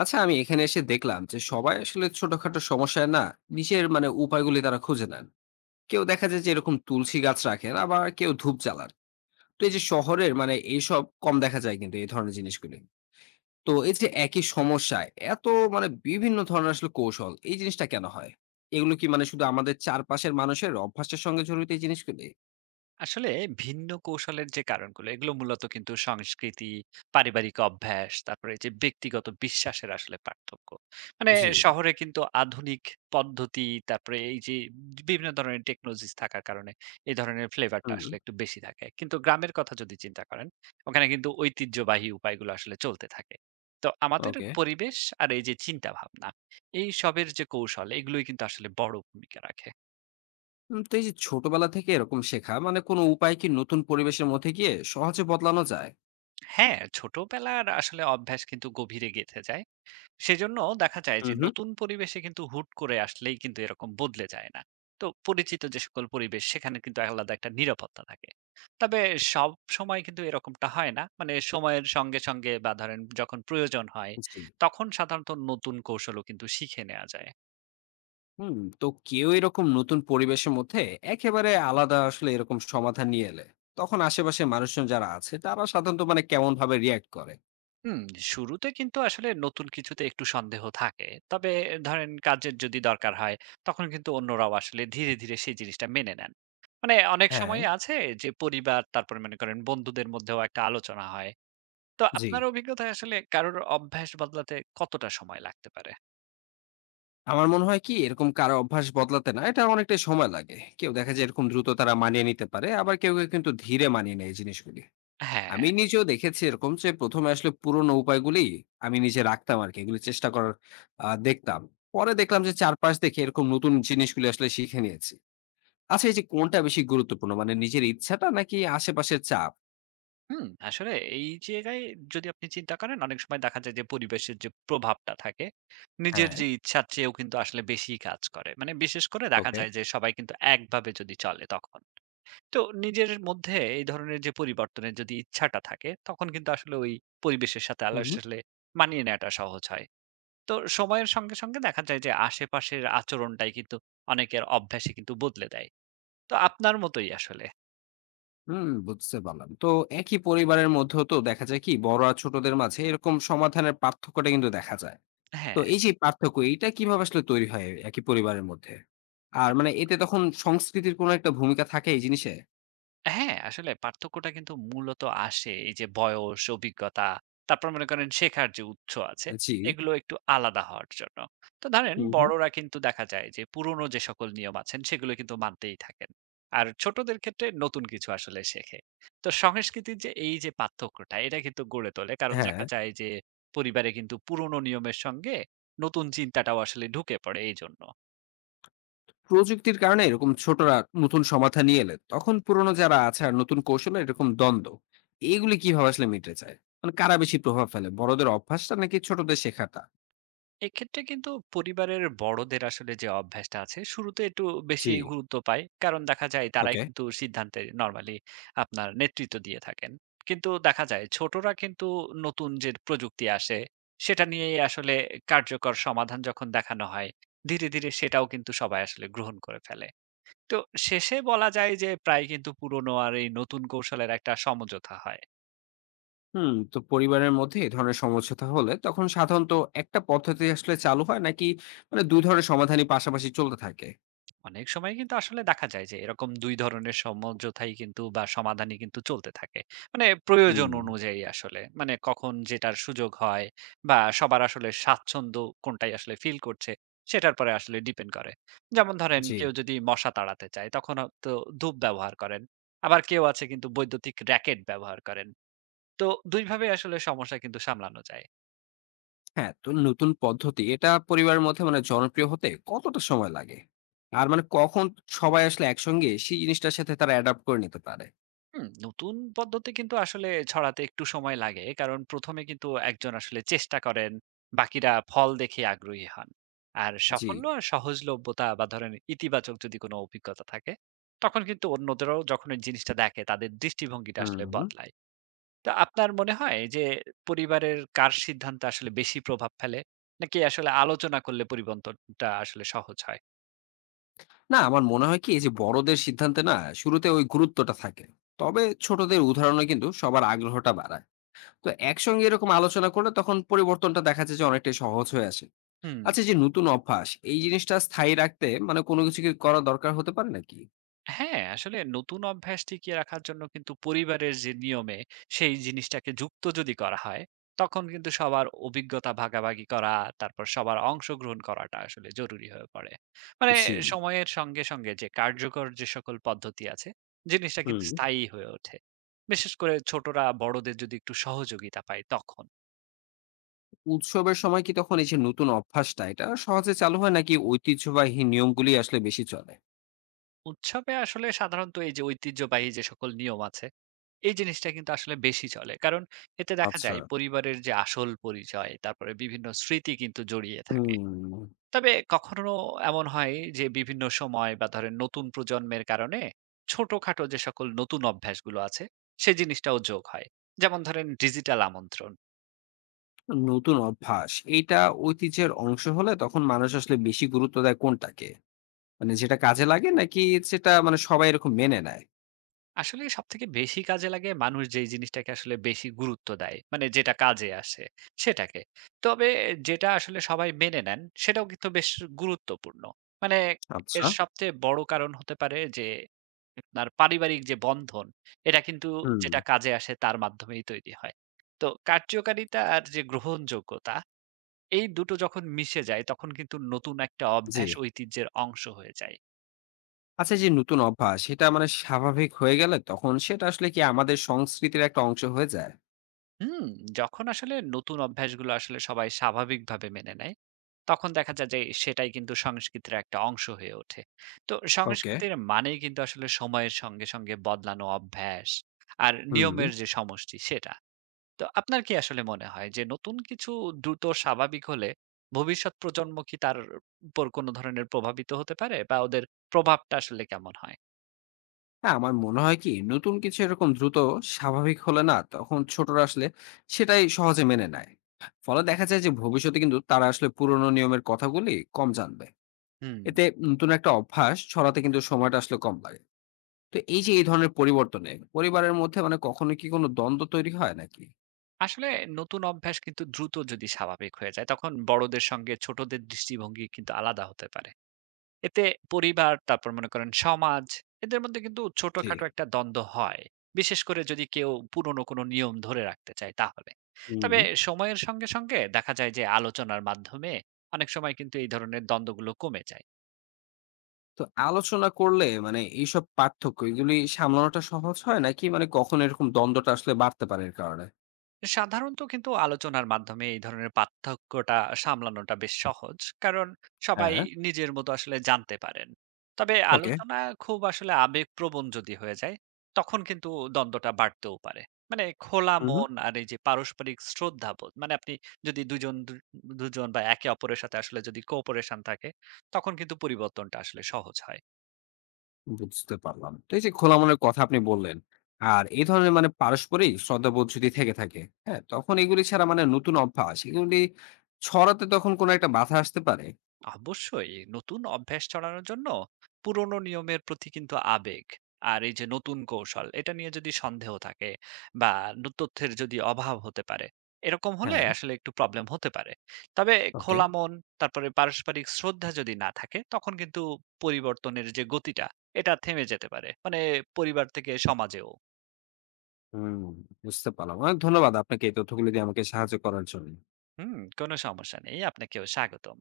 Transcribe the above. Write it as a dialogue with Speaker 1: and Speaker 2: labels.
Speaker 1: আচ্ছা, আমি এখানে এসে দেখলাম যে সবাই আসলে ছোটখাটো সমস্যায় না নিজের মানে উপায়গুলি তারা খুঁজে নেন। কেউ দেখা যায় যে এরকম তুলসী গাছ রাখেন, আবার কেউ ধূপ জ্বালান। তো এই যে শহরের মানে এইসব কম দেখা যায়, কিন্তু এই ধরনের জিনিসগুলি তো এই যে একই সমস্যায় এত মানে বিভিন্ন ধরনের আসলে কৌশল এই জিনিসটা কেন হয়? এগুলো কি মানে শুধু আমাদের চারপাশের মানুষের অভ্যাসের সঙ্গে জড়িত এই জিনিসগুলি?
Speaker 2: আসলে ভিন্ন কৌশলের যে কারণগুলো এগুলো মূলত কিন্তু সংস্কৃতি পারিবারিক অভ্যাস তারপরে এই যে ব্যক্তিগত বিশ্বাসের আসলে পার্থক্য মানে
Speaker 1: জি।
Speaker 2: শহরে কিন্তু আধুনিক পদ্ধতি তারপরে এই যে বিভিন্ন ধরনের টেকনোলজি থাকার কারণে এই ধরনের ফ্লেভারটা
Speaker 1: হুম।
Speaker 2: আসলে একটু বেশি থাকে কিন্তু গ্রামের কথা যদি চিন্তা করেন ওখানে কিন্তু ঐতিহ্যবাহী উপায়গুলো আসলে চলতে থাকে তো আমাদের
Speaker 1: ওকে।
Speaker 2: পরিবেশ আর এই যে চিন্তা ভাবনা এই সবের যে কৌশল এগুলোই কিন্তু আসলে বড় ভূমিকা রাখে।
Speaker 1: তো এই যে ছোটবেলা থেকে এরকম শেখা মানে কোনো উপায় কি নতুন পরিবেশের মধ্যে গিয়ে সহজে বদলানো যায়?
Speaker 2: হ্যাঁ, ছোটবেলার আসলে অভ্যাস কিন্তু গভীরে গেঁথে যায়। সেজন্য দেখা যায়
Speaker 1: হুম
Speaker 2: যে
Speaker 1: হুম।
Speaker 2: নতুন পরিবেশে কিন্তু হুট করে আসলেই কিন্তু এরকম বদলে যায় না। তো পরিচিত যে সকল পরিবেশ সেখানে কিন্তু আলাদা একটা নিরাপত্তা থাকে। তবে সবসময় কিন্তু এরকমটা হয় না। মানে সময়ের সঙ্গে সঙ্গে বা ধরেন যখন প্রয়োজন হয়
Speaker 1: জি।
Speaker 2: তখন সাধারণত নতুন কৌশলও কিন্তু শিখে নেয়া যায়।
Speaker 1: হুম, তো কেউ এরকম নতুন পরিবেশের মধ্যে একেবারে আলাদা আসলে এরকম সমাধান নিয়ে এলে তখন আশেপাশের মানুষজন যারা আছে তারা সাধারণত মানে কেমন ভাবে রিয়াক্ট করে?
Speaker 2: হুম, শুরুতে কিন্তু আসলে নতুন কিছুতে একটু সন্দেহ থাকে। তবে ধরেন কাজের যদি দরকার হয়, তখন কিন্তু অন্যরাও আসলে ধীরে ধীরে সেই জিনিসটা মেনে নেন। মানে অনেক
Speaker 1: হ্যাঁ।
Speaker 2: সময় আছে যে পরিবার, তারপরে মনে করেন বন্ধুদের মধ্যেও একটা আলোচনা হয়। তো
Speaker 1: জি।
Speaker 2: আপনার অভিজ্ঞতায় আসলে কারোর অভ্যাস বদলাতে কতটা সময় লাগতে পারে?
Speaker 1: আমার মনে হয় কি এরকম কারো অভ্যাস বদলাতে না এটা অনেকটাই সময় লাগে। কেউ দেখা যায় এরকম দ্রুত তারা মানিয়ে নিতে পারে, আবার কেউ কেউ কিন্তু ধীরে মানিয়ে নেয় এই জিনিসগুলি।
Speaker 2: হ্যাঁ।
Speaker 1: আমি নিজেও দেখেছি এরকম যে প্রথমে আসলে পুরোনো উপায়গুলি আমি নিজে রাখতাম আর কি, এগুলি চেষ্টা করার দেখতাম। পরে দেখলাম যে চারপাশ দেখে এরকম নতুন জিনিসগুলি আসলে শিখে নিয়েছি। আচ্ছা, এই যে কোনটা বেশি গুরুত্বপূর্ণ? মানে নিজের ইচ্ছাটা নাকি আশেপাশের চাপ?
Speaker 2: হুম, আসলে এই জায়গায় যদি আপনি চিন্তা করেন অনেক সময় দেখা যায় যে পরিবেশের যে প্রভাবটা থাকে নিজের
Speaker 1: হ্যাঁ।
Speaker 2: যে ইচ্ছার চেয়েও কিন্তু আসলে বেশি কাজ করে, মানে বিশেষ করে দেখা
Speaker 1: ওকে।
Speaker 2: যায় যে সবাই কিন্তু একভাবে যদি চলে তখন। তো নিজের মধ্যে এই ধরনের যে পরিবর্তনের যদি ইচ্ছাটা থাকে তখন কিন্তু আসলে ওই পরিবেশের সাথে আলো
Speaker 1: হু, হু।
Speaker 2: আসলে মানিয়ে নেওয়াটা সহজ হয়। তো সময়ের সঙ্গে সঙ্গে দেখা যায় যে আশেপাশের আচরণটাই কিন্তু অনেকের অভ্যাসে কিন্তু বদলে দেয়। তো আপনার মতোই আসলে।
Speaker 1: হুম, বুঝতে পারলাম। তো একই পরিবারের মধ্যেও তো দেখা যায় কি বড় আর ছোটদের মাঝে এরকম সমাধানের পার্থক্যটা কিন্তু দেখা যায়। তো এই যে পার্থক্য এইটা কিভাবে আসলে তৈরি হয় একই পরিবারের মধ্যে? আর
Speaker 2: হ্যাঁ,
Speaker 1: মানে এতে তখন সংস্কৃতির কোনো একটা ভূমিকা থাকে এই জিনিসে?
Speaker 2: হ্যাঁ, আসলে পার্থক্যটা কিন্তু মূলত আসে এই যে বয়স, অভিজ্ঞতা, তারপর মনে করেন শেখার যে উৎস আছে,
Speaker 1: জি।
Speaker 2: এগুলো একটু আলাদা হওয়ার জন্য। তো ধরেন
Speaker 1: হু, হু।
Speaker 2: বড়রা কিন্তু দেখা যায় যে পুরনো যে সকল নিয়ম আছেন সেগুলো কিন্তু মানতেই থাকেন। আর ছোটদের ক্ষেত্রে নতুন কিছু আসলে শেখে। তো সংস্কৃতির যে এই যে পার্থক্যটা এটা কিন্তু গড়ে তোলে। কারণ দেখা
Speaker 1: হ্যাঁ।
Speaker 2: যায় যে পরিবারে কিন্তু পুরনো নিয়মের সঙ্গে নতুন চিন্তাটাও আসলে ঢুকে পড়ে এইজন্য।
Speaker 1: প্রযুক্তির কারণে এরকম ছোটরা নতুন সমাধান নিয়ে এলে তখন পুরনো যারা আছে আর নতুন কৌশলে এরকম দ্বন্দ্ব এইগুলি কিভাবে আসলে মিটে যায়? মানে কারা বেশি প্রভাব ফেলে, বড়দের অভ্যাসটা নাকি ছোটদের শেখাটা?
Speaker 2: এক্ষেত্রে কিন্তু পরিবারের বড়দের আসলে যে অভ্যাসটা আছে শুরুতে একটু
Speaker 1: জি।
Speaker 2: বেশি গুরুত্ব পায় কারণ দেখা যায় তারাই
Speaker 1: ওকে।
Speaker 2: কিন্তু সিদ্ধান্তে নরমালি আপনার নেতৃত্ব দিয়ে থাকেন। কিন্তু দেখা যায় ছোটরা কিন্তু নতুন যে প্রযুক্তি আসে সেটা নিয়ে আসলে কার্যকর সমাধান যখন দেখানো হয় ধীরে ধীরে সেটাও কিন্তু সবাই আসলে গ্রহণ করে ফেলে। তো শেষে বলা যায় যে প্রায় কিন্তু পুরনো আর এই নতুন কৌশলের একটা সমঝোতা হয়।
Speaker 1: হুম, তো পরিবারের মধ্যে এই ধরনের সমঝোতা হলে তখন সাধারণত একটা পদ্ধতি আসলে চালু হয়, নাকি মানে দুই ধরনের সমাধানই পাশাপাশি চলতে থাকে?
Speaker 2: অনেক সময় কিন্তু আসলে দেখা যায় যে এরকম দুই ধরনের সমঝোতাই কিন্তু বা সমাধানই কিন্তু চলতে থাকে। মানে প্রয়োজন
Speaker 1: হুম।
Speaker 2: অনুযায়ী আসলে। মানে কখন যেটার সুযোগ হয় বা সবার আসলে স্বাচ্ছন্দ্য কোনটাই আসলে ফিল করছে, সেটার পরে আসলে ডিপেন্ড করে। যেমন ধরেন
Speaker 1: জি।
Speaker 2: কেউ যদি মশা তাড়াতে চায় তখন হয়তো ধূপ ব্যবহার করেন। আবার কেউ আছে কিন্তু বৈদ্যুতিক র‍্যাকেট ব্যবহার করেন। তো ২ ভাবে আসলে সমস্যা কিন্তু সামলানো যায়।
Speaker 1: হ্যাঁ, তো নতুন পদ্ধতি এটা পরিবারের মধ্যে মানে জনপ্রিয় হতে কতটা সময় লাগে? আর মানে কখন সবাই আসলে একসঙ্গে সেই জিনিসটার সাথে তারা অ্যাডপ্ট করে নিতে পারে?
Speaker 2: হুম, নতুন পদ্ধতি কিন্তু আসলে ছড়াতে একটু সময় লাগে কারণ প্রথমে কিন্তু একজন আসলে চেষ্টা করেন, বাকিরা ফল দেখে আগ্রহী হন। আর
Speaker 1: জি।
Speaker 2: সাফল্য আর সহজলভ্যতা বা ধরেন ইতিবাচক যদি কোনো অভিজ্ঞতা থাকে তখন কিন্তু অন্যদেরও যখন এই জিনিসটা দেখে তাদের দৃষ্টিভঙ্গিটা আসলে
Speaker 1: হুম।
Speaker 2: বদলায়। তো আপনার মনে হয় যে পরিবারের কার সিদ্ধান্ত আসলে বেশি প্রভাব ফেলে নাকি আসলে আলোচনা করলে পরিবর্তনটা আসলে সহজ হয়?
Speaker 1: না আমার মনে হয় কি এই যে বড়দের সিদ্ধান্তে না শুরুতে ওই গুরুত্বটা থাকে। তবে ছোটদের উদাহরণে কিন্তু সবার আগ্রহটা বাড়ায়। তো একসঙ্গে এরকম আলোচনা করলে তখন পরিবর্তনটা দেখা যায় যে অনেকটাই সহজ হয়ে আসে।
Speaker 2: হুম।
Speaker 1: আচ্ছা, এই যে নতুন অভ্যাস এই জিনিসটা স্থায়ী রাখতে মানে কোনো কিছু কি করা দরকার হতে পারে নাকি?
Speaker 2: হ্যাঁ, আসলে নতুন অভ্যাস টিকিয়ে রাখার জন্য কিন্তু পরিবারের যে নিয়মে সেই জিনিসটাকে যুক্ত যদি করা হয়, তখন কিন্তু সবার অভিজ্ঞতা ভাগাভাগি করা, তারপর সবার অংশগ্রহণ করাটা আসলে জরুরি হয়ে পড়ে। মানে
Speaker 1: জি।
Speaker 2: সময়ের সঙ্গে সঙ্গে যে কার্যকর যে সকল পদ্ধতি আছে, জিনিসটা কিন্তু
Speaker 1: হুম।
Speaker 2: স্থায়ী হয়ে ওঠে। বিশেষ করে ছোটরা বড়দের যদি একটু সহযোগিতা পায় তখন।
Speaker 1: উৎসবের সময় কি তখন এই যে নতুন অভ্যাসটা এটা সহজে চালু হয়, নাকি ঐতিহ্যবাহী নিয়মগুলি আসলে বেশি চলে?
Speaker 2: উৎসবে আসলে সাধারণত এই যে ঐতিহ্যবাহী যে সকল নিয়ম আছে, এই জিনিসটা কিন্তু আসলে বেশি চলে। কারণ এতে দেখা
Speaker 1: আচ্ছা।
Speaker 2: যায় পরিবারের যে আসল পরিচয়, তারপরে বিভিন্ন স্মৃতি কিন্তু জড়িয়ে থাকে।
Speaker 1: হুম।
Speaker 2: তবে কখনো এমন হয় যে বিভিন্ন সময় বা ধরেন নতুন প্রজন্মের কারণে ছোটখাটো যে সকল নতুন অভ্যাসগুলো আছে, সে জিনিসটাও যোগ হয়। যেমন ধরেন ডিজিটাল আমন্ত্রণ।
Speaker 1: নতুন অভ্যাস এইটা ঐতিহ্যের অংশ হলে তখন মানুষ আসলে বেশি গুরুত্ব দেয় কোনটাকে? মানে যেটা কাজে লাগে, নাকি সেটা মানে সবাই এরকম মেনে নেয়?
Speaker 2: আসলে সবথেকে বেশি কাজে লাগে মানুষ যেই জিনিসটাকে আসলে বেশি গুরুত্ব দেয়। মানে যেটা কাজে আসে সেটাকে। তবে যেটা আসলে সবাই মেনে নেন সেটাও কিন্তু বেশ গুরুত্বপূর্ণ। মানে এর
Speaker 1: আচ্ছা।
Speaker 2: সবচেয়ে বড় কারণ হতে পারে যে আপনার পারিবারিক যে বন্ধন এটা কিন্তু
Speaker 1: হুম।
Speaker 2: যেটা কাজে আসে তার মাধ্যমেই তৈরি হয়। তো কার্যকারিতা আর যে গ্রহণযোগ্যতা এই দুটো যখন মিশে যায় তখন কিন্তু নতুন একটা
Speaker 1: জি।
Speaker 2: অভ্যাস ঐতিহ্যের অংশ হয়ে যায়।
Speaker 1: আচ্ছা, যে নতুন অভ্যাস সেটা মানে স্বাভাবিক হয়ে গেলে তখন সেটা আসলে কি আমাদের সংস্কৃতির একটা অংশ হয়ে যায়?
Speaker 2: হুম, যখন আসলে নতুন অভ্যাসগুলো আসলে সবাই স্বাভাবিকভাবে মেনে নেয়, তখন দেখা যায় যে সেটাই কিন্তু সংস্কৃতির একটা অংশ হয়ে ওঠে। তো
Speaker 1: ওকে।
Speaker 2: সংস্কৃতির মানেই কিন্তু আসলে সময়ের সঙ্গে সঙ্গে বদলানো অভ্যাস আর
Speaker 1: হুম।
Speaker 2: নিয়মের যে সমষ্টি সেটা। তো আপনার কি আসলে মনে হয় যে নতুন কিছু দ্রুত স্বাভাবিক হলে ভবিষ্যৎ প্রজন্ম কি তার উপর কোনো ধরনের প্রভাবিত হতে পারে বা ওদের প্রভাবটা আসলে কেমন হয়?
Speaker 1: হ্যাঁ, আমার মনে হয় কি নতুন কিছু এরকম দ্রুত স্বাভাবিক হলে না তখন ছোটরা আসলে সেটাই সহজে মেনে নেয়। ফলে দেখা যায় যে ভবিষ্যতে কিন্তু তারা আসলে পুরনো নিয়মের কথাগুলি কম জানবে।
Speaker 2: হুম।
Speaker 1: এতে নতুন একটা অভ্যাস ছড়াতে কিন্তু সময়টা আসলে কম লাগে। তো এই যে এই ধরনের পরিবর্তনে পরিবারের মধ্যে মানে কখনো কি কোনো দ্বন্দ্ব তৈরি হয় নাকি?
Speaker 2: আসলে নতুন অভ্যাস কিন্তু দ্রুত যদি স্বাভাবিক হয়ে যায় তখন বড়দের সঙ্গে ছোটদের দৃষ্টিভঙ্গি কিন্তু আলাদা হতে পারে। এতে পরিবার তারপর মনে করেন সমাজ এদের মধ্যে কিন্তু
Speaker 1: জি।
Speaker 2: ছোটখাটো একটা দ্বন্দ্ব হয়, বিশেষ করে যদি কেউ পুরনো কোনো নিয়ম ধরে রাখতে চায় তাহলে।
Speaker 1: হুম।
Speaker 2: তবে সময়ের সঙ্গে সঙ্গে দেখা যায় যে আলোচনার মাধ্যমে অনেক সময় কিন্তু এই ধরনের দ্বন্দ্বগুলো কমে যায়।
Speaker 1: তো আলোচনা করলে মানে এইসব পার্থক্য এগুলি সামলানোটা সহজ হয়, নাকি মানে কখনো এরকম দ্বন্দ্বটা আসলে বাড়তে পারে এর কারণে?
Speaker 2: সাধারণত কিন্তু আলোচনার মাধ্যমে এই ধরনের পার্থক্যটা সামলানোটা বেশ সহজ কারণ সবাই
Speaker 1: হ্যাঁ।
Speaker 2: নিজের মতো আসলে জানতে পারেন। তবে
Speaker 1: ওকে।
Speaker 2: আলোচনা খুব আসলে আবেগপ্রবণ যদি হয়ে যায় তখন কিন্তু দ্বন্দ্বটা বাড়তেও পারে। মানে খোলা
Speaker 1: হুম হুম।
Speaker 2: মন আর এই যে পারস্পরিক শ্রদ্ধাবোধ, মানে আপনি যদি দুজন বা একে অপরের সাথে আসলে যদি কোঅপারেশন থাকে তখন কিন্তু পরিবর্তনটা আসলে সহজ হয়।
Speaker 1: বুঝতে পারলাম। তো এই যে খোলা মনের কথা আপনি বললেন, আর এই ধরনের মানে পারস্পরিক শ্রদ্ধাবোধ যদি থেকে থাকে, হ্যাঁ? তখন এগুলি ছাড়া মানে নতুন অভ্যাস এগুলি ছড়াতে তখন কোনো একটা বাধা আসতে পারে?
Speaker 2: অবশ্যই নতুন অভ্যাস ছড়ানোর জন্য পুরনো নিয়মের প্রতি কিন্তু আবেগ আর এই যে নতুন কৌশল এটা নিয়ে যদি সন্দেহ থাকে বা তথ্যের যদি অভাব হতে পারে এরকম হলে
Speaker 1: হ্যাঁ।
Speaker 2: আসলে একটু প্রবলেম হতে পারে। তবে
Speaker 1: ওকে।
Speaker 2: খোলা মন তারপরে পারস্পরিক শ্রদ্ধা যদি না থাকে তখন কিন্তু পরিবর্তনের যে গতিটা এটা থেমে যেতে পারে, মানে পরিবার থেকে সমাজেও।
Speaker 1: হুম, বুঝতে পারলাম। অনেক ধন্যবাদ আপনাকে এই তথ্যগুলো দিয়ে আমাকে সাহায্য করার জন্য।
Speaker 2: হুম, কোনো সমস্যা নেই, আপনাকেও স্বাগতম।